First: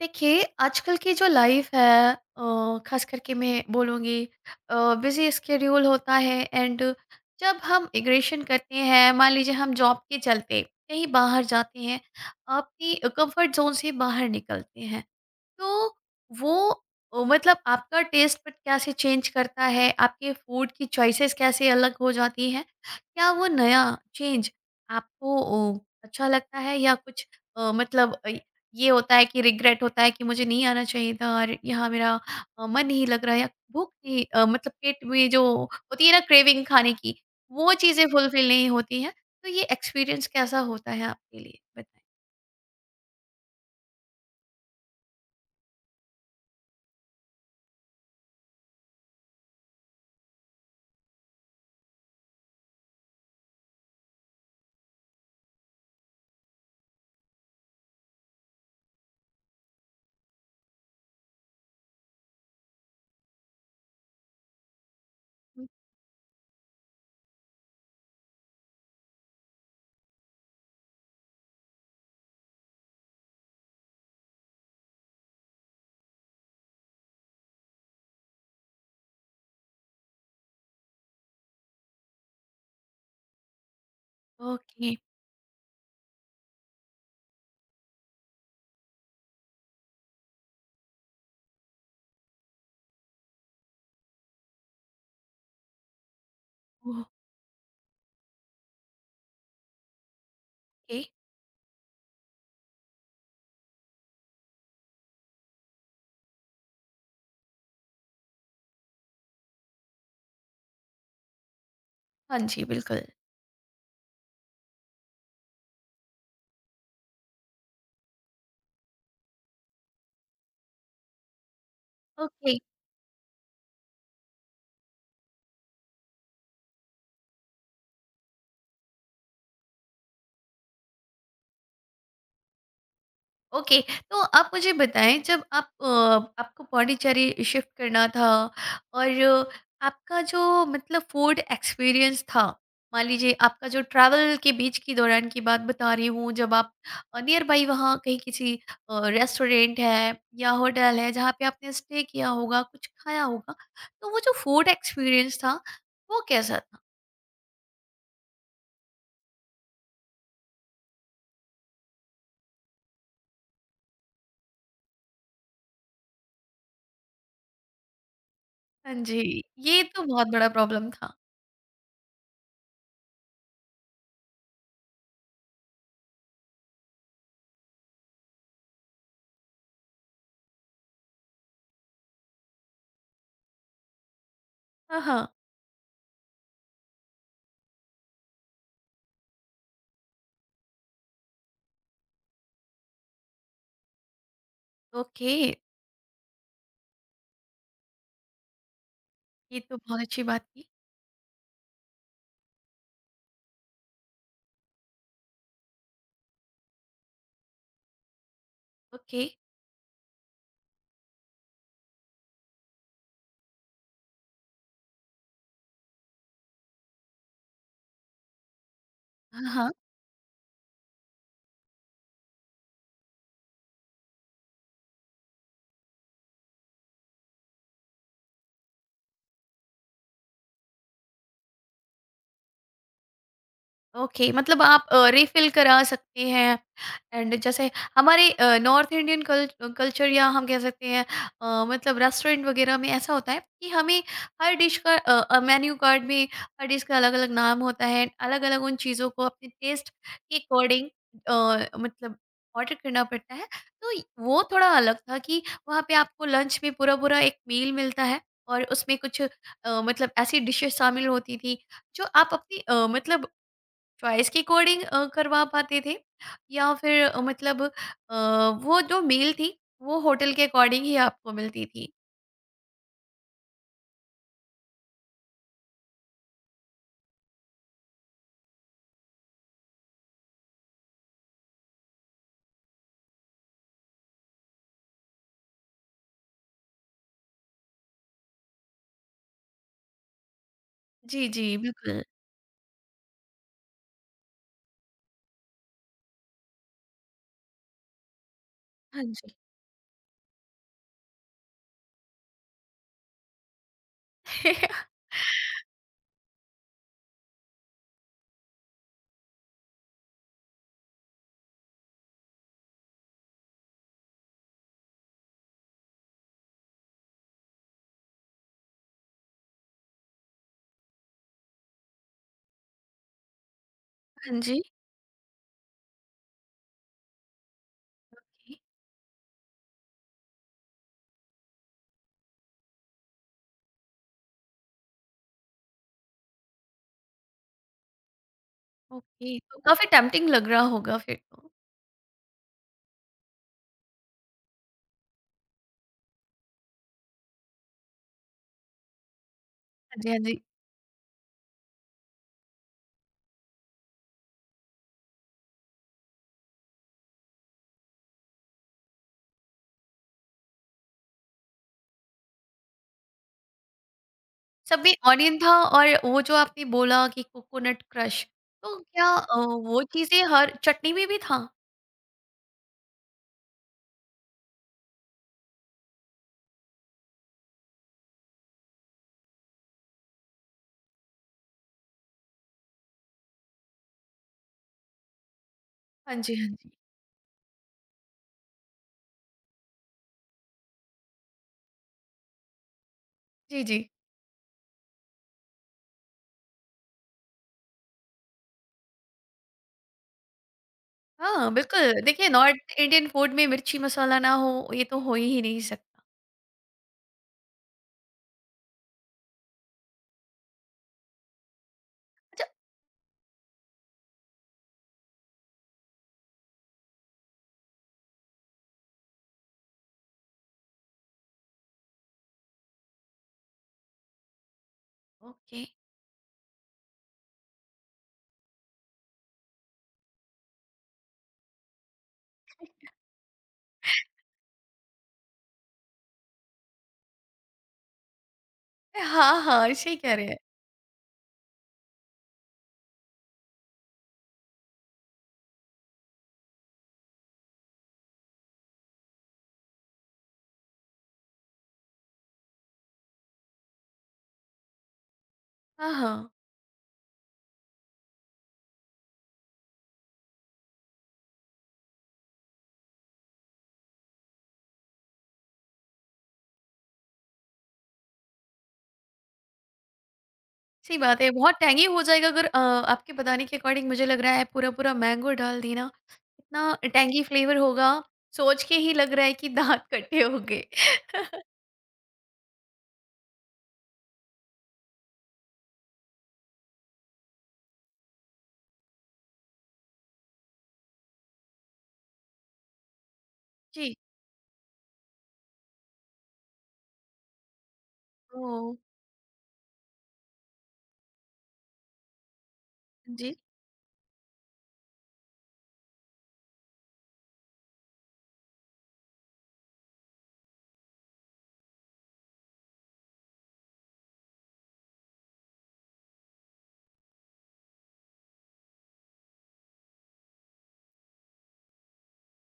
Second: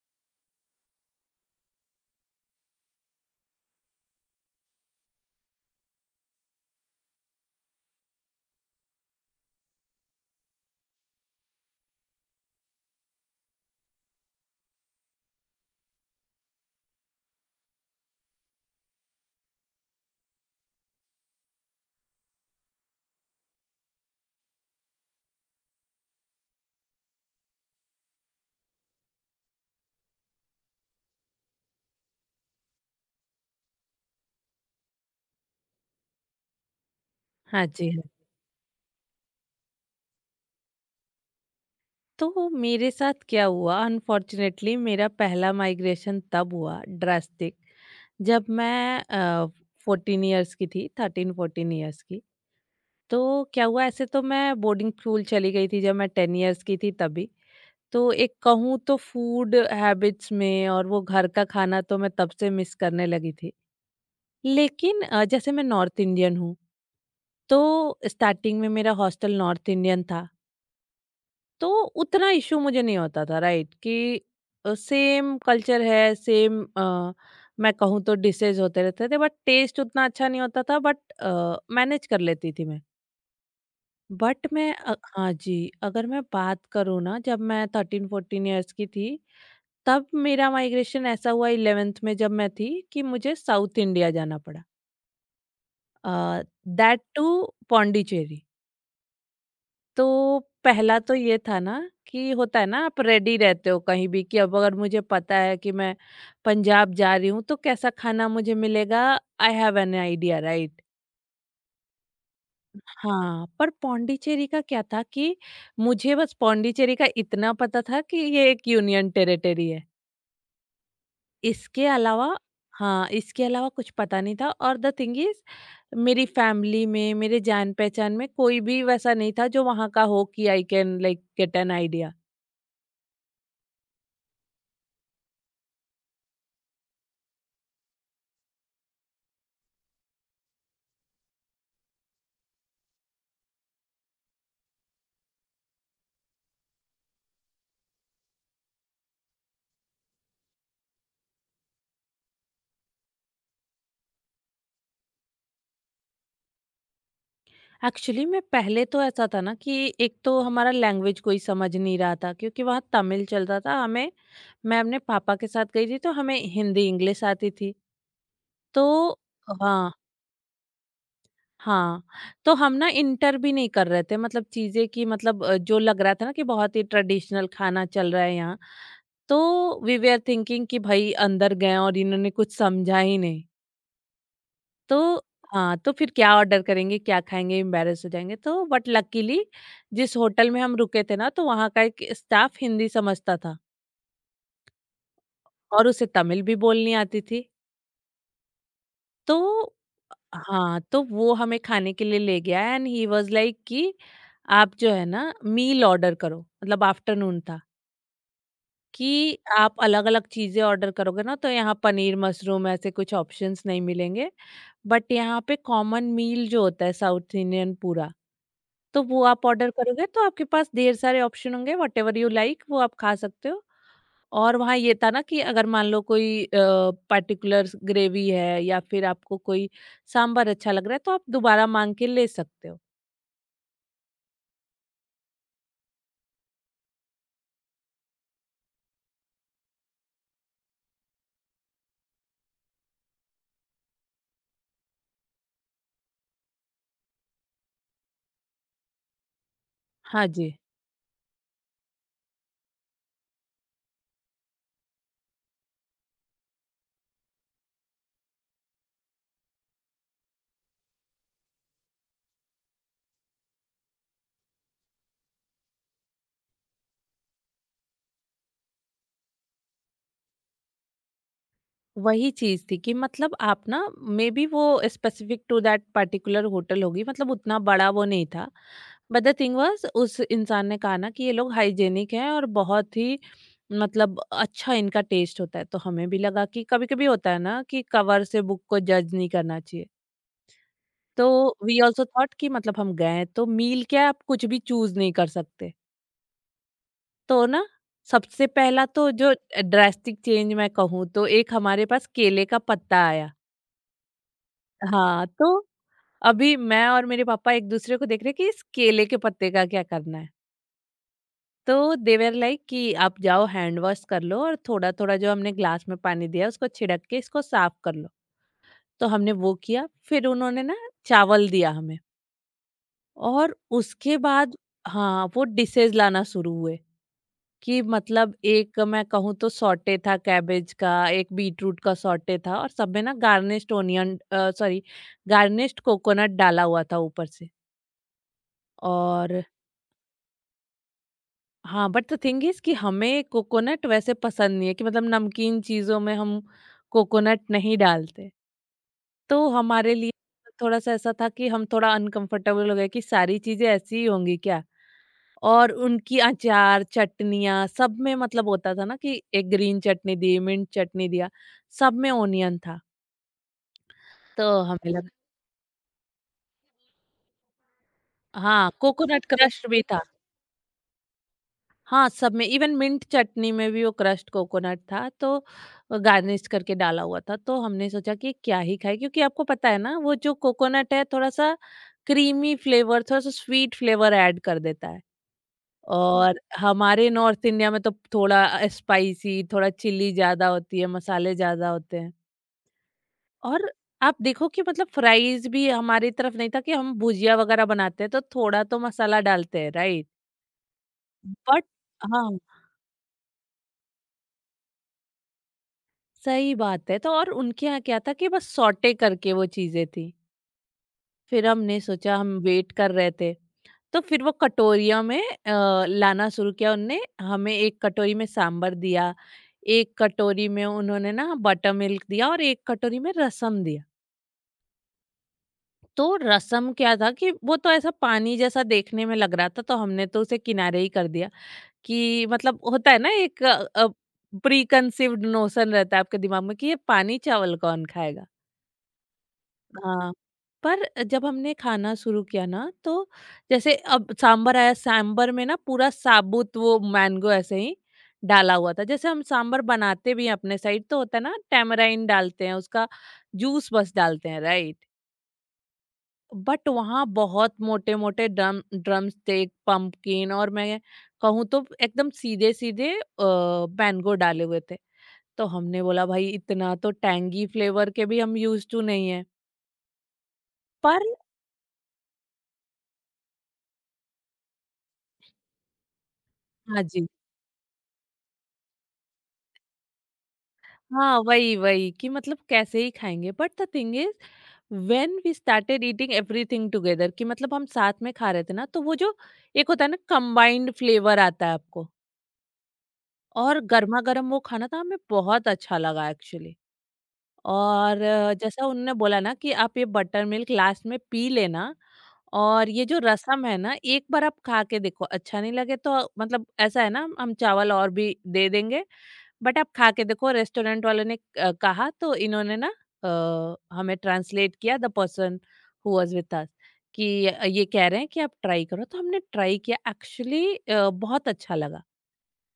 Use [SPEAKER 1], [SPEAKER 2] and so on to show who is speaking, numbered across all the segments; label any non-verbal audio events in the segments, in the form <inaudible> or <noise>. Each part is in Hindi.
[SPEAKER 1] देखिए आजकल की जो लाइफ है, खास करके मैं बोलूँगी बिजी स्केड्यूल होता है एंड जब हम इग्रेशन करते हैं, मान लीजिए हम जॉब के चलते कहीं बाहर जाते हैं, अपनी कंफर्ट जोन से बाहर निकलते हैं, तो वो मतलब आपका टेस्ट बट कैसे चेंज करता है? आपके फूड की चॉइसेस कैसे अलग हो जाती हैं? क्या वो नया चेंज आपको अच्छा लगता है या कुछ अ, मतलब अ, ये होता है कि रिग्रेट होता है कि मुझे नहीं आना चाहिए था और यहाँ मेरा मन नहीं लग रहा है या भूख नहीं, मतलब पेट में जो होती है ना क्रेविंग खाने की,
[SPEAKER 2] हाँ
[SPEAKER 1] वो
[SPEAKER 2] जी हाँ।
[SPEAKER 1] चीज़ें फुलफिल नहीं होती हैं। तो ये एक्सपीरियंस कैसा होता है आपके लिए? बताएँ।
[SPEAKER 2] तो मेरे साथ क्या हुआ अनफॉर्चुनेटली मेरा पहला माइग्रेशन तब हुआ ड्रास्टिक जब मैं 14 इयर्स की थी 13 14 इयर्स की। तो क्या हुआ ऐसे तो मैं बोर्डिंग स्कूल चली गई थी जब मैं 10 इयर्स की थी तभी। तो एक कहूँ तो फूड हैबिट्स में और वो घर का खाना तो मैं तब से मिस करने लगी थी, लेकिन जैसे मैं नॉर्थ इंडियन हूँ। तो स्टार्टिंग में मेरा हॉस्टल नॉर्थ इंडियन था तो उतना इशू मुझे नहीं होता था, राइट? कि सेम कल्चर है, सेम मैं कहूँ तो डिशेज होते रहते थे, बट टेस्ट उतना अच्छा नहीं होता था, बट मैनेज कर लेती थी मैं। बट मैं
[SPEAKER 1] ओके।
[SPEAKER 2] हाँ जी। अगर मैं बात करूँ ना जब मैं 13 14 ईयर्स की थी, तब मेरा माइग्रेशन ऐसा हुआ 11th में जब मैं थी कि मुझे साउथ इंडिया जाना पड़ा, दैट
[SPEAKER 1] ओके।
[SPEAKER 2] टू पौंडीचेरी। तो पहला तो ये था ना कि होता है ना आप रेडी रहते हो कहीं भी कि अब अगर मुझे पता है कि मैं पंजाब जा रही हूँ तो कैसा खाना मुझे मिलेगा, I have an idea right.
[SPEAKER 1] हाँ जी, बिल्कुल।
[SPEAKER 2] हाँ, पर पौंडीचेरी का क्या था कि मुझे बस पौंडीचेरी का इतना पता था कि ये एक यूनियन टेरिटरी है, इसके अलावा
[SPEAKER 1] ओके।
[SPEAKER 2] हाँ इसके अलावा कुछ पता नहीं था। और द थिंग इज मेरी फैमिली में मेरे जान पहचान में कोई भी वैसा नहीं था जो वहाँ का हो कि I can like get an idea.
[SPEAKER 1] Okay. तो आप मुझे बताएँ जब आप आपको पौंडीचेरी शिफ्ट करना था और आपका जो मतलब फूड एक्सपीरियंस था, मान लीजिए आपका जो ट्रैवल के बीच की दौरान की बात बता रही हूँ, जब आप नियर बाय वहाँ कहीं किसी रेस्टोरेंट है या होटल है जहाँ पे आपने स्टे किया होगा, कुछ खाया होगा, तो वो जो फूड एक्सपीरियंस था, वो कैसा था?
[SPEAKER 2] एक्चुअली में पहले तो ऐसा था ना कि एक तो हमारा लैंग्वेज कोई समझ नहीं रहा था क्योंकि वहाँ तमिल चलता था, हमें मैं अपने पापा के साथ गई थी तो हमें हिंदी इंग्लिश आती थी तो
[SPEAKER 1] हाँ जी, ये
[SPEAKER 2] हाँ
[SPEAKER 1] तो बहुत बड़ा प्रॉब्लम था।
[SPEAKER 2] हाँ। तो हम ना इंटर भी नहीं कर रहे थे, मतलब चीज़ें कि मतलब जो लग रहा था ना कि बहुत ही ट्रेडिशनल खाना चल रहा है यहाँ। तो वी वे आर थिंकिंग कि भाई अंदर गए और इन्होंने कुछ समझा ही नहीं
[SPEAKER 1] हाँ,
[SPEAKER 2] तो
[SPEAKER 1] हाँ।
[SPEAKER 2] हाँ, तो फिर क्या ऑर्डर करेंगे, क्या खाएँगे, एम्बैरेस हो जाएँगे। तो बट लकीली जिस होटल में हम रुके थे ना, तो वहाँ का एक स्टाफ हिंदी समझता था
[SPEAKER 1] ओके।
[SPEAKER 2] और उसे तमिल भी बोलनी आती थी।
[SPEAKER 1] ये
[SPEAKER 2] तो
[SPEAKER 1] तो बहुत अच्छी बात की।
[SPEAKER 2] हाँ, तो वो हमें खाने के लिए ले गया एंड ही वाज़ लाइक कि आप जो है ना मील ऑर्डर करो, मतलब आफ्टरनून था।
[SPEAKER 1] ओके।
[SPEAKER 2] कि आप अलग-अलग चीज़ें ऑर्डर करोगे ना तो यहाँ पनीर मशरूम ऐसे कुछ ऑप्शंस नहीं मिलेंगे। बट यहाँ पे कॉमन मील जो होता है साउथ इंडियन पूरा, तो वो
[SPEAKER 1] हाँ,
[SPEAKER 2] आप
[SPEAKER 1] हाँ।
[SPEAKER 2] ऑर्डर करोगे तो आपके पास ढेर सारे ऑप्शन होंगे, व्हाटएवर यू लाइक वो आप खा सकते हो। और वहाँ ये था ना कि अगर मान लो कोई पार्टिकुलर ग्रेवी है या फिर आपको कोई सांभर अच्छा लग रहा है तो आप दोबारा माँग के ले सकते हो।
[SPEAKER 1] ओके, मतलब आप रिफिल करा सकते हैं एंड जैसे हमारे नॉर्थ इंडियन कल्चर, या हम कह सकते हैं मतलब रेस्टोरेंट वगैरह में ऐसा होता है कि हमें हर डिश का मेन्यू कार्ड में हर डिश का अलग अलग नाम होता है, अलग अलग उन चीज़ों को अपने टेस्ट
[SPEAKER 2] हाँ
[SPEAKER 1] के
[SPEAKER 2] जी।
[SPEAKER 1] अकॉर्डिंग मतलब ऑर्डर करना पड़ता है। तो वो थोड़ा अलग था कि वहाँ पे आपको लंच में पूरा पूरा एक मील मिलता है और उसमें कुछ मतलब ऐसी डिशेस शामिल होती थी जो आप अपनी मतलब चॉइस की कोडिंग करवा पाते थे, या फिर वो जो मील थी वो होटल के अकॉर्डिंग ही आपको मिलती थी।
[SPEAKER 2] वही चीज़ थी कि मतलब आप ना मे बी वो specific to that particular hotel होगी, मतलब उतना बड़ा वो नहीं था। बट द थिंग वाज उस इंसान ने कहा ना कि ये लोग हाइजेनिक हैं और बहुत ही मतलब अच्छा इनका टेस्ट होता है, तो हमें भी लगा कि कभी कभी होता है ना कि कवर से बुक को जज नहीं करना चाहिए। तो
[SPEAKER 1] जी, जी,
[SPEAKER 2] वी
[SPEAKER 1] बिल्कुल।
[SPEAKER 2] ऑल्सो थॉट कि मतलब हम गए हैं, तो मील क्या आप कुछ भी चूज नहीं कर सकते। तो ना सबसे पहला
[SPEAKER 1] हाँ
[SPEAKER 2] तो जो
[SPEAKER 1] जी।
[SPEAKER 2] ड्रेस्टिक चेंज मैं कहूँ तो एक हमारे पास केले का पत्ता आया।
[SPEAKER 1] <laughs>
[SPEAKER 2] हाँ, तो अभी मैं और मेरे पापा एक-दूसरे को देख रहे कि इस केले के पत्ते का क्या करना है? तो दे वर लाइक कि आप जाओ हैंड वॉश कर लो और थोड़ा-थोड़ा जो हमने ग्लास में पानी दिया उसको छिड़क के इसको साफ कर लो। तो हमने वो किया, फिर उन्होंने ना चावल दिया हमें और उसके
[SPEAKER 1] हाँ
[SPEAKER 2] बाद
[SPEAKER 1] जी।
[SPEAKER 2] हाँ, वो डिशेज़ लाना शुरू हुए कि मतलब एक मैं कहूँ तो सॉटे था कैबेज का, एक बीटरूट का सॉटे था और सब में ना garnished onion sorry garnished coconut डाला हुआ था ऊपर से।
[SPEAKER 1] ओके।
[SPEAKER 2] और
[SPEAKER 1] तो काफ़ी टेम्प्टिंग लग रहा होगा फिर तो।
[SPEAKER 2] हाँ, बट द थिंग इज कि हमें कोकोनट वैसे पसंद नहीं है कि मतलब नमकीन चीज़ों में हम कोकोनट नहीं डालते। तो हमारे
[SPEAKER 1] हाँ जी,
[SPEAKER 2] लिए
[SPEAKER 1] हाँ जी।
[SPEAKER 2] थोड़ा-सा ऐसा था कि हम थोड़ा अनकंफर्टेबल हो गए कि सारी चीज़ें ऐसी ही होंगी क्या? और उनकी अचार, चटनियाँ सब में मतलब होता था ना कि एक ग्रीन चटनी दी, मिंट चटनी दिया, सब में ओनियन था। तो
[SPEAKER 1] सब
[SPEAKER 2] हमें
[SPEAKER 1] में
[SPEAKER 2] लग
[SPEAKER 1] ऑनियन था, और वो जो आपने बोला कि कोकोनट क्रश,
[SPEAKER 2] हाँ,
[SPEAKER 1] तो क्या
[SPEAKER 2] कोकोनट क्रश
[SPEAKER 1] वो
[SPEAKER 2] भी था।
[SPEAKER 1] चीज़ें हर चटनी में भी था?
[SPEAKER 2] हाँ, सब में इवन मिंट चटनी में भी वो क्रश्ड कोकोनट था तो गार्निश करके डाला हुआ था। तो हमने सोचा कि क्या ही खाएँ क्योंकि आपको पता है ना वो जो कोकोनट है थोड़ा-सा क्रीमी फ्लेवर थोड़ा-सा स्वीट फ्लेवर ऐड कर देता है।
[SPEAKER 1] हाँ जी,
[SPEAKER 2] और
[SPEAKER 1] हाँ जी।
[SPEAKER 2] हमारे नॉर्थ इंडिया में तो थोड़ा स्पाइसी थोड़ा चिली ज़्यादा होती है, मसाले ज़्यादा होते हैं।
[SPEAKER 1] जी,
[SPEAKER 2] और
[SPEAKER 1] जी।
[SPEAKER 2] आप देखो कि मतलब फ्राइज़ भी हमारी तरफ नहीं था कि हम भुजिया वगैरह बनाते हैं तो थोड़ा तो मसाला डालते हैं, राइट?
[SPEAKER 1] हाँ,
[SPEAKER 2] बट
[SPEAKER 1] बिल्कुल। देखिए
[SPEAKER 2] हाँ।
[SPEAKER 1] नॉर्थ इंडियन फूड में मिर्ची मसाला ना हो ये तो हो ही नहीं सकता।
[SPEAKER 2] सही बात है, तो और उनके यहाँ क्या था कि बस सॉटे करके वो चीजें थी। फिर हमने सोचा हम
[SPEAKER 1] अच्छा।
[SPEAKER 2] वेट कर रहे थे, तो फिर वो कटोरियों में लाना शुरू किया उनने हमें। एक कटोरी में सांबर दिया, एक कटोरी में उन्होंने ना बटर मिल्क दिया और एक कटोरी में रसम दिया।
[SPEAKER 1] ओके।
[SPEAKER 2] तो रसम क्या था कि वो तो ऐसा पानी जैसा देखने में लग रहा था, तो हमने तो उसे किनारे ही कर दिया कि मतलब होता है ना एक प्री कंसीव्ड नोशन रहता है आपके दिमाग में कि ये पानी चावल कौन खाएगा।
[SPEAKER 1] हाँ, हाँ, सही
[SPEAKER 2] हाँ,
[SPEAKER 1] कह रहे हैं।
[SPEAKER 2] पर जब हमने खाना शुरू किया ना तो जैसे अब सांभर आया, सांभर में ना पूरा साबुत वो मैंगो ऐसे ही डाला हुआ था। जैसे हम सांभर बनाते भी हैं अपने साइड तो होता है ना टैमराइन डालते हैं, उसका जूस बस डालते हैं, राइट?
[SPEAKER 1] हाँ, हाँ,
[SPEAKER 2] बट वहाँ बहुत मोटे-मोटे ड्रम ड्रमस्टिक, पम्पकिन और मैं कहूँ तो एकदम सीधे-सीधे मैंगो डाले हुए थे। तो हमने बोला भाई इतना तो टैंगी फ्लेवर के भी हम यूज़ टू नहीं है।
[SPEAKER 1] सही
[SPEAKER 2] पर
[SPEAKER 1] बात है। बहुत टैंगी हो जाएगा, अगर आपके बताने के अकॉर्डिंग मुझे लग रहा है पूरा-पूरा मैंगो डाल देना, इतना
[SPEAKER 2] हाँ जी।
[SPEAKER 1] टैंगी फ्लेवर होगा, सोच के ही लग रहा है कि दाँत खट्टे हो गए। <laughs>
[SPEAKER 2] हाँ, वही, वही कि मतलब कैसे ही खाएँगे, but the thing is when we started eating everything together कि मतलब हम साथ में खा रहे थे ना, तो वो जो एक होता है ना कंबाइंड फ्लेवर आता है आपको और
[SPEAKER 1] जी।
[SPEAKER 2] गरमा-गरम वो खाना था, हमें बहुत अच्छा लगा एक्चुअली। और
[SPEAKER 1] ओह!
[SPEAKER 2] जैसा उन्होंने बोला ना कि आप ये बटर मिल्क लास्ट में पी लेना और ये जो
[SPEAKER 1] जी।
[SPEAKER 2] रसम है ना एक बार आप खा के देखो, अच्छा नहीं लगे तो मतलब ऐसा है ना हम चावल और भी दे देंगे, बट आप खा के देखो रेस्टोरेंट वालों ने कहा। तो इन्होंने ना हमें ट्रांसलेट किया the person who was with us कि ये कह रहे हैं कि आप ट्राई करो। तो हमने ट्राई किया एक्चुअली बहुत अच्छा लगा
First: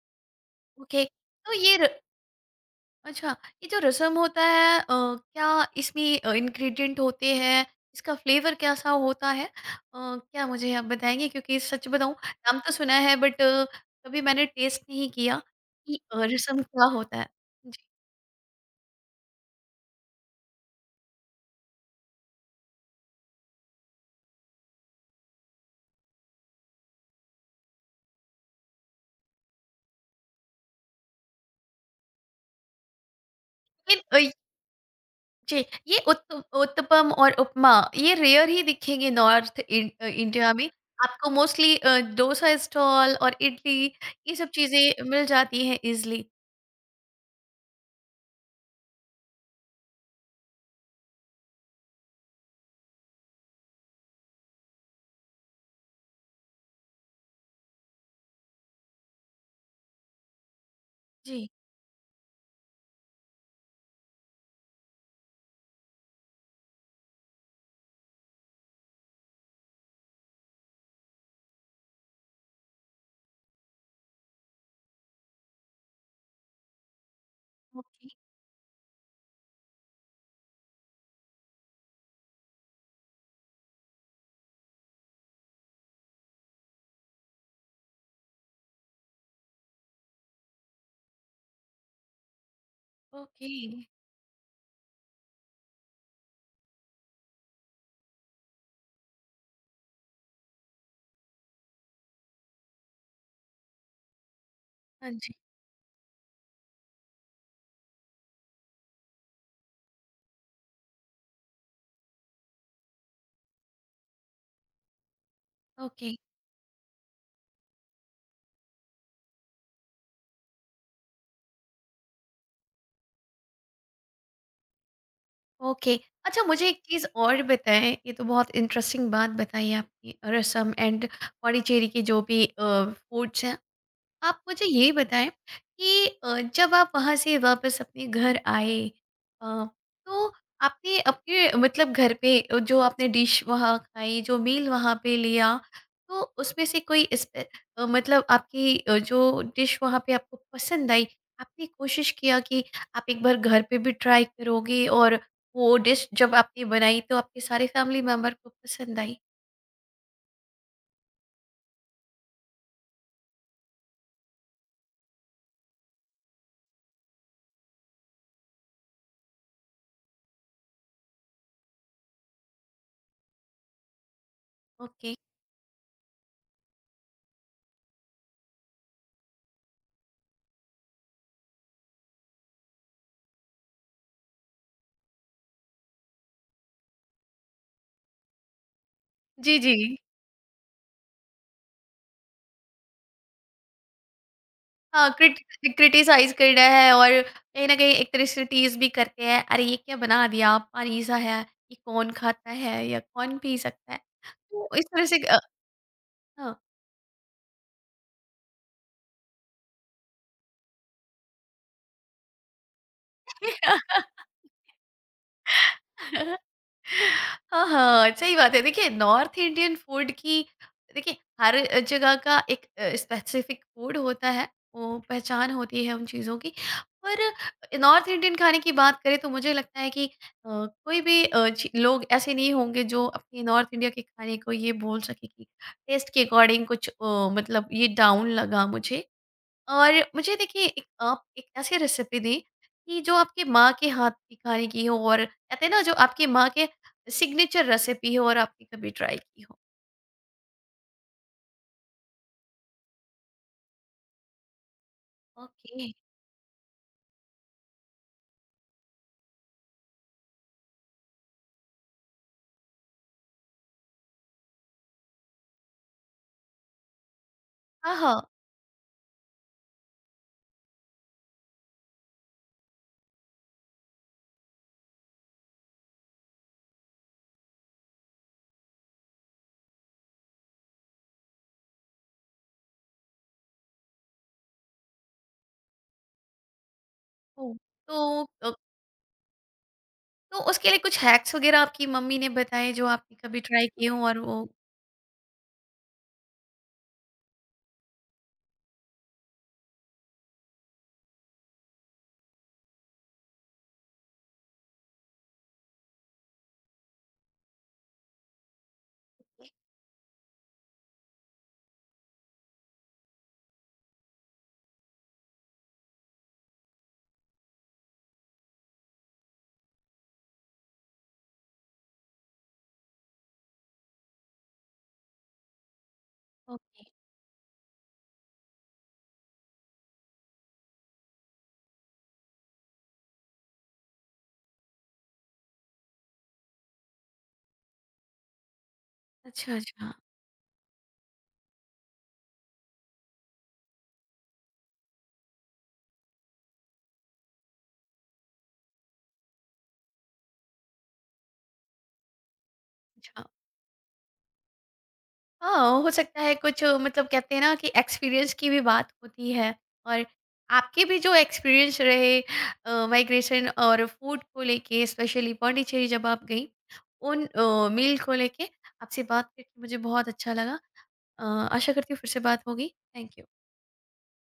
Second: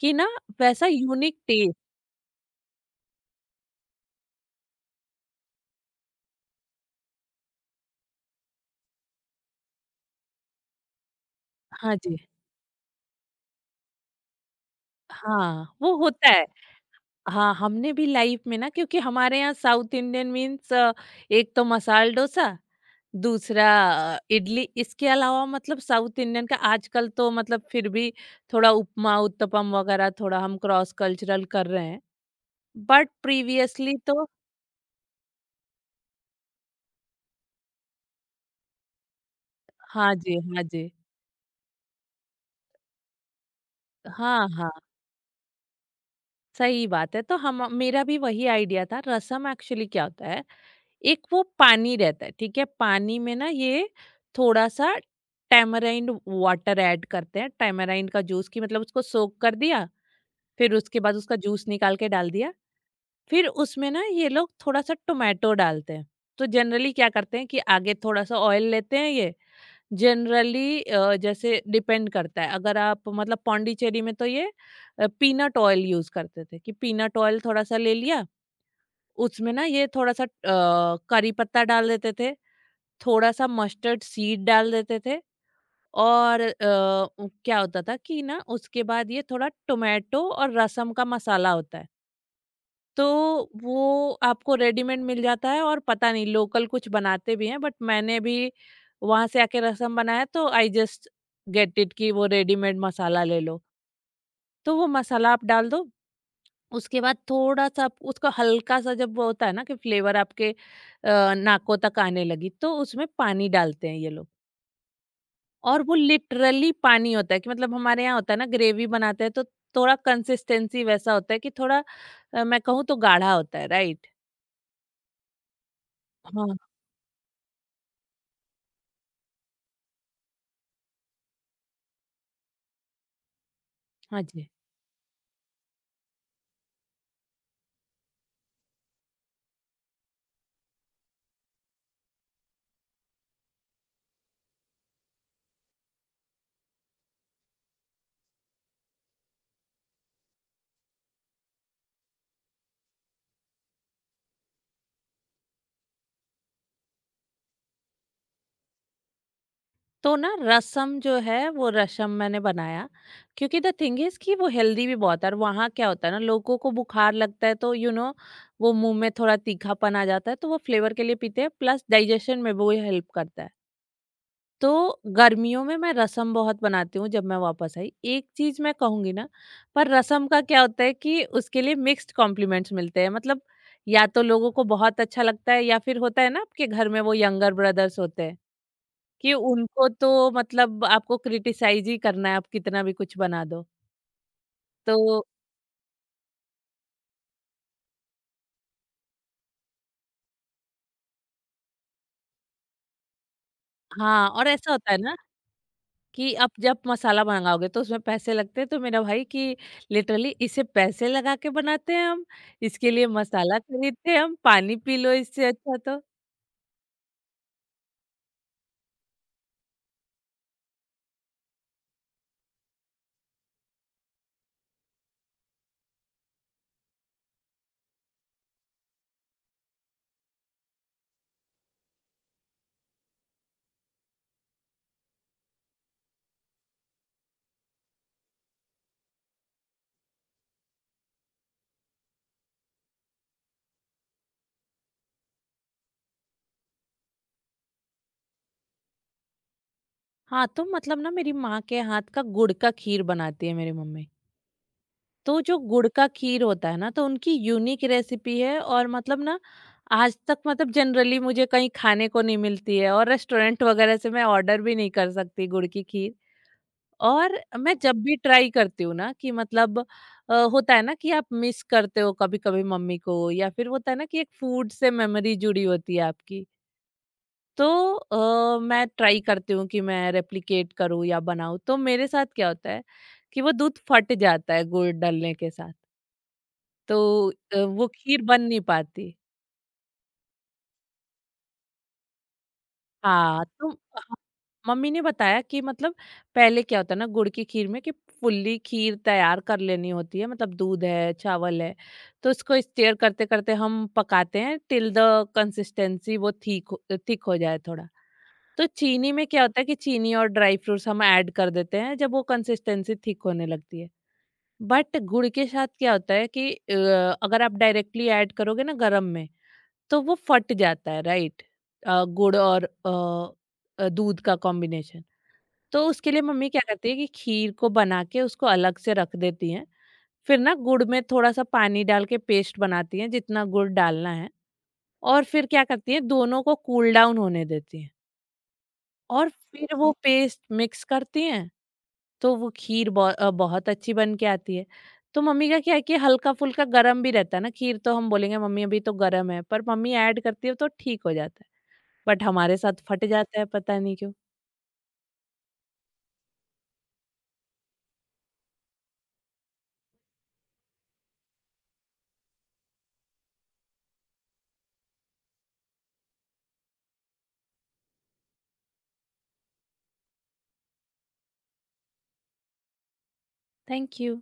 [SPEAKER 2] कि ना वैसा
[SPEAKER 1] ओके।
[SPEAKER 2] यूनिक
[SPEAKER 1] तो ये
[SPEAKER 2] टेस्ट।
[SPEAKER 1] र अच्छा, ये जो रसम होता है, क्या इसमें इंग्रेडिएंट होते हैं? इसका फ्लेवर कैसा होता है? क्या मुझे आप बताएँगे? क्योंकि सच
[SPEAKER 2] हाँ
[SPEAKER 1] बताऊँ
[SPEAKER 2] जी
[SPEAKER 1] नाम तो सुना है बट कभी मैंने टेस्ट नहीं किया
[SPEAKER 2] हाँ
[SPEAKER 1] कि
[SPEAKER 2] वो होता है।
[SPEAKER 1] रसम क्या होता है?
[SPEAKER 2] हाँ
[SPEAKER 1] जी।
[SPEAKER 2] हमने भी लाइफ में ना क्योंकि हमारे यहाँ साउथ इंडियन मीन्स एक तो मसाल डोसा, दूसरा इडली, इसके अलावा मतलब साउथ इंडियन का आजकल तो मतलब फिर भी थोड़ा उपमा उत्तपम वगैरह थोड़ा हम क्रॉस कल्चरल कर रहे हैं, बट प्रीवियसली
[SPEAKER 1] लेकिन
[SPEAKER 2] तो
[SPEAKER 1] जी, ये उत्तपम और उपमा ये रेयर ही दिखेंगे नॉर्थ इन
[SPEAKER 2] हाँ जी
[SPEAKER 1] इंडिया
[SPEAKER 2] हाँ
[SPEAKER 1] में।
[SPEAKER 2] जी
[SPEAKER 1] आपको मोस्टली डोसा स्टॉल और इडली ये
[SPEAKER 2] हाँ
[SPEAKER 1] सब
[SPEAKER 2] हाँ।
[SPEAKER 1] चीज़ें मिल जाती हैं ईज़िली।
[SPEAKER 2] सही बात है, तो हम मेरा भी वही आइडिया था रसम एक्चुअली क्या होता है। एक वो पानी रहता है, ठीक है पानी में ना ये थोड़ा सा टैमराइंड वाटर ऐड करते हैं, टैमराइंड का जूस की मतलब उसको सोक कर दिया, फिर उसके बाद उसका
[SPEAKER 1] जी।
[SPEAKER 2] जूस निकाल के डाल दिया। फिर उसमें ना ये लोग थोड़ा सा टोमेटो डालते हैं। तो जनरली क्या करते हैं कि आगे थोड़ा सा ऑयल लेते हैं, ये जनरली जैसे डिपेंड करता है, अगर आप मतलब पौंडीचेरी में तो ये पीनट ऑयल यूज करते थे, कि पीनट ऑयल थोड़ा सा
[SPEAKER 1] ओ
[SPEAKER 2] ले लिया, उसमें ना ये थोड़ा सा करी पत्ता डाल देते थे, थोड़ा सा मस्टर्ड सीड डाल देते थे, और अ, उ क्या होता था कि ना उसके बाद ये थोड़ा टोमेटो और रसम का मसाला होता है। तो
[SPEAKER 1] ओके।
[SPEAKER 2] वो आपको रेडीमेड मिल जाता है, और पता नहीं लोकल कुछ बनाते भी हैं, बट मैंने भी वहाँ से आके रसम बनाया तो आई जस्ट गेट इट कि वो रेडीमेड मसाला ले लो। तो वो
[SPEAKER 1] हाँ
[SPEAKER 2] मसाला
[SPEAKER 1] जी,
[SPEAKER 2] आप डाल दो, उसके बाद थोड़ा-सा आप उसका हल्का सा, जब वो होता है ना कि फ्लेवर आपके नाकों तक आने लगी तो उसमें पानी डालते हैं ये लोग। और वो
[SPEAKER 1] ओके।
[SPEAKER 2] लिटरली पानी होता है कि मतलब हमारे यहाँ होता है ना ग्रेवी बनाते हैं तो थोड़ा कंसिस्टेंसी वैसा होता है कि थोड़ा मैं कहूँ तो गाढ़ा होता है, राइट।
[SPEAKER 1] ओके। अच्छा मुझे
[SPEAKER 2] हाँ
[SPEAKER 1] एक चीज़ और बताएँ, ये तो बहुत इंटरेस्टिंग बात बताई आपने रसम एंड पौडीचेरी के जो भी फूड्स हैं,
[SPEAKER 2] हाँ
[SPEAKER 1] आप
[SPEAKER 2] जी।
[SPEAKER 1] मुझे ये बताएँ कि जब आप वहाँ से वापस अपने घर आए, अ, तो आपने अपने मतलब घर पे, जो आपने डिश वहाँ खाई, जो मील वहाँ पे लिया, तो उसमें से कोई मतलब आपकी जो डिश वहाँ पे आपको पसंद आई, आपने कोशिश किया कि आप एक बार घर पे भी ट्राई करोगे, और वो डिश जब आपने बनाई तो आपके सारे फैमिली मेंबर को पसंद आई?
[SPEAKER 2] तो ना रसम जो है वो रसम मैंने बनाया, क्योंकि द थिंग इज कि वो हेल्दी भी बहुत है, और वहाँ क्या होता है ना लोगों को बुखार लगता है, तो यू you नो know, वो मुंह में थोड़ा तीखापन आ जाता है, तो वो फ्लेवर के लिए पीते हैं प्लस डाइजेशन में भी वो हेल्प करता है। तो
[SPEAKER 1] ओके।
[SPEAKER 2] गर्मियों में मैं रसम बहुत बनाती हूँ जब मैं वापस आई। एक चीज़ मैं कहूँगी ना, पर रसम का क्या होता है कि उसके लिए मिक्स्ड कॉम्प्लीमेंट्स मिलते हैं। मतलब या तो लोगों को बहुत अच्छा लगता है, या फिर होता है ना आपके घर में वो यंगर ब्रदर्स होते हैं कि
[SPEAKER 1] जी, जी।
[SPEAKER 2] उनको तो मतलब आपको क्रिटिसाइज़ ही करना है, आप कितना भी कुछ बना दो।
[SPEAKER 1] हाँ,
[SPEAKER 2] तो
[SPEAKER 1] क्रिटिसाइज़ करना है और कहीं न कहीं एक तरह से टीज़ भी करते हैं, "अरे! ये क्या बना दिया? पानी सा है, ये कौन खाता है या कौन पी सकता है?"
[SPEAKER 2] हाँ, और
[SPEAKER 1] तो
[SPEAKER 2] ऐसा
[SPEAKER 1] इस
[SPEAKER 2] होता है
[SPEAKER 1] तरह
[SPEAKER 2] ना
[SPEAKER 1] से
[SPEAKER 2] कि आप
[SPEAKER 1] हाँ।
[SPEAKER 2] जब मसाला मंगाओगे तो उसमें पैसे लगते हैं, तो मेरा भाई कि लिटरली इसे पैसे लगा के बनाते हैं हम, इसके लिए मसाला खरीदते
[SPEAKER 1] <laughs>
[SPEAKER 2] हैं हम, पानी पी लो इससे अच्छा। तो
[SPEAKER 1] <laughs> हाँ, हाँ, सही बात है। देखिए नॉर्थ इंडियन फूड की, देखिए हर जगह का एक स्पेसिफिक फूड होता है, वो पहचान होती है उन चीज़ों की। पर नॉर्थ इंडियन खाने की बात करें तो मुझे लगता है कि कोई भी अ, ची लोग ऐसे नहीं होंगे जो अपने नॉर्थ इंडिया के खाने को ये बोल सके कि टेस्ट के अकॉर्डिंग कुछ मतलब ये डाउन लगा मुझे। और मुझे देखिए एक आप एक ऐसी रेसिपी दी कि जो आपकी माँ के हाथ की खाने की हो, और कहते हैं ना जो आपकी माँ के सिग्नेचर रेसिपी हो और आपने कभी ट्राई की हो।
[SPEAKER 2] हाँ, तो मतलब ना मेरी माँ के हाथ का गुड़ का खीर बनाती है मेरी मम्मी, तो जो गुड़
[SPEAKER 1] ओके।
[SPEAKER 2] का खीर होता है ना तो उनकी यूनिक रेसिपी है और मतलब ना आज तक मतलब जनरली मुझे कहीं खाने को नहीं मिलती है और रेस्टोरेंट वगैरह से मैं ऑर्डर भी नहीं कर सकती गुड़ की खीर। और मैं
[SPEAKER 1] हाँ
[SPEAKER 2] जब भी
[SPEAKER 1] हाँ।
[SPEAKER 2] ट्राई करती हूँ ना कि मतलब होता है ना कि आप मिस करते हो कभी कभी मम्मी को, या फिर होता है ना कि एक फूड से मेमोरी जुड़ी होती है आपकी। तो मैं ट्राई करती हूँ कि मैं रेप्लिकेट करूँ या बनाऊँ, तो मेरे साथ क्या होता है कि वो दूध फट जाता है गुड़ डालने के साथ। तो
[SPEAKER 1] ओ,
[SPEAKER 2] वो
[SPEAKER 1] तो
[SPEAKER 2] खीर बन नहीं पाती।
[SPEAKER 1] तो उसके लिए कुछ हैक्स वगैरह आपकी मम्मी ने बताए जो आपने कभी
[SPEAKER 2] हाँ,
[SPEAKER 1] ट्राई
[SPEAKER 2] तो
[SPEAKER 1] किए हो
[SPEAKER 2] हाँ,
[SPEAKER 1] और वो,
[SPEAKER 2] मम्मी ने बताया कि मतलब पहले क्या होता है ना गुड़ की खीर में कि फुल्ली खीर तैयार कर लेनी होती है, मतलब दूध है, चावल है, तो उसको स्टीयर करते-करते हम पकाते हैं टिल द कंसिस्टेंसी वो ठीक हो, थिक हो जाए थोड़ा। तो चीनी में क्या होता है कि चीनी और ड्राई फ्रूट्स हम ऐड कर देते हैं जब वो कंसिस्टेंसी थिक होने लगती है। बट गुड़ के साथ क्या होता है कि अगर आप डायरेक्टली ऐड करोगे ना गरम में, तो वो फट जाता है, राइट। गुड़ और दूध का कॉम्बिनेशन, तो उसके लिए मम्मी क्या
[SPEAKER 1] ओके।
[SPEAKER 2] करती है कि खीर को बना के उसको अलग से रख देती हैं, फिर ना गुड़ में थोड़ा सा पानी डाल के पेस्ट बनाती हैं जितना गुड़ डालना है, और फिर क्या करती हैं दोनों को कूल डाउन होने देती हैं, और
[SPEAKER 1] अच्छा
[SPEAKER 2] फिर
[SPEAKER 1] अच्छा।
[SPEAKER 2] वो पेस्ट मिक्स करती हैं। तो वो खीर बहुत अच्छी बन के आती है। तो मम्मी का क्या है कि हल्का फुल्का गरम भी रहता है ना खीर, तो हम बोलेंगे मम्मी अभी तो गरम है, पर मम्मी ऐड करती है तो ठीक हो जाता है, बट हमारे साथ फट
[SPEAKER 1] अच्छा
[SPEAKER 2] जाता है पता नहीं क्यों।
[SPEAKER 1] हाँ, हो सकता है कुछ मतलब कहते हैं ना कि एक्सपीरियंस की भी बात होती है, और आपके भी जो एक्सपीरियंस रहे माइग्रेशन और फूड को लेके, स्पेशली पौंडीचेरी जब आप गई उन मील को लेके, आपसे बात करके मुझे बहुत अच्छा लगा। अ, आशा करती हूँ फिर से बात होगी। Thank you.
[SPEAKER 2] Thank you.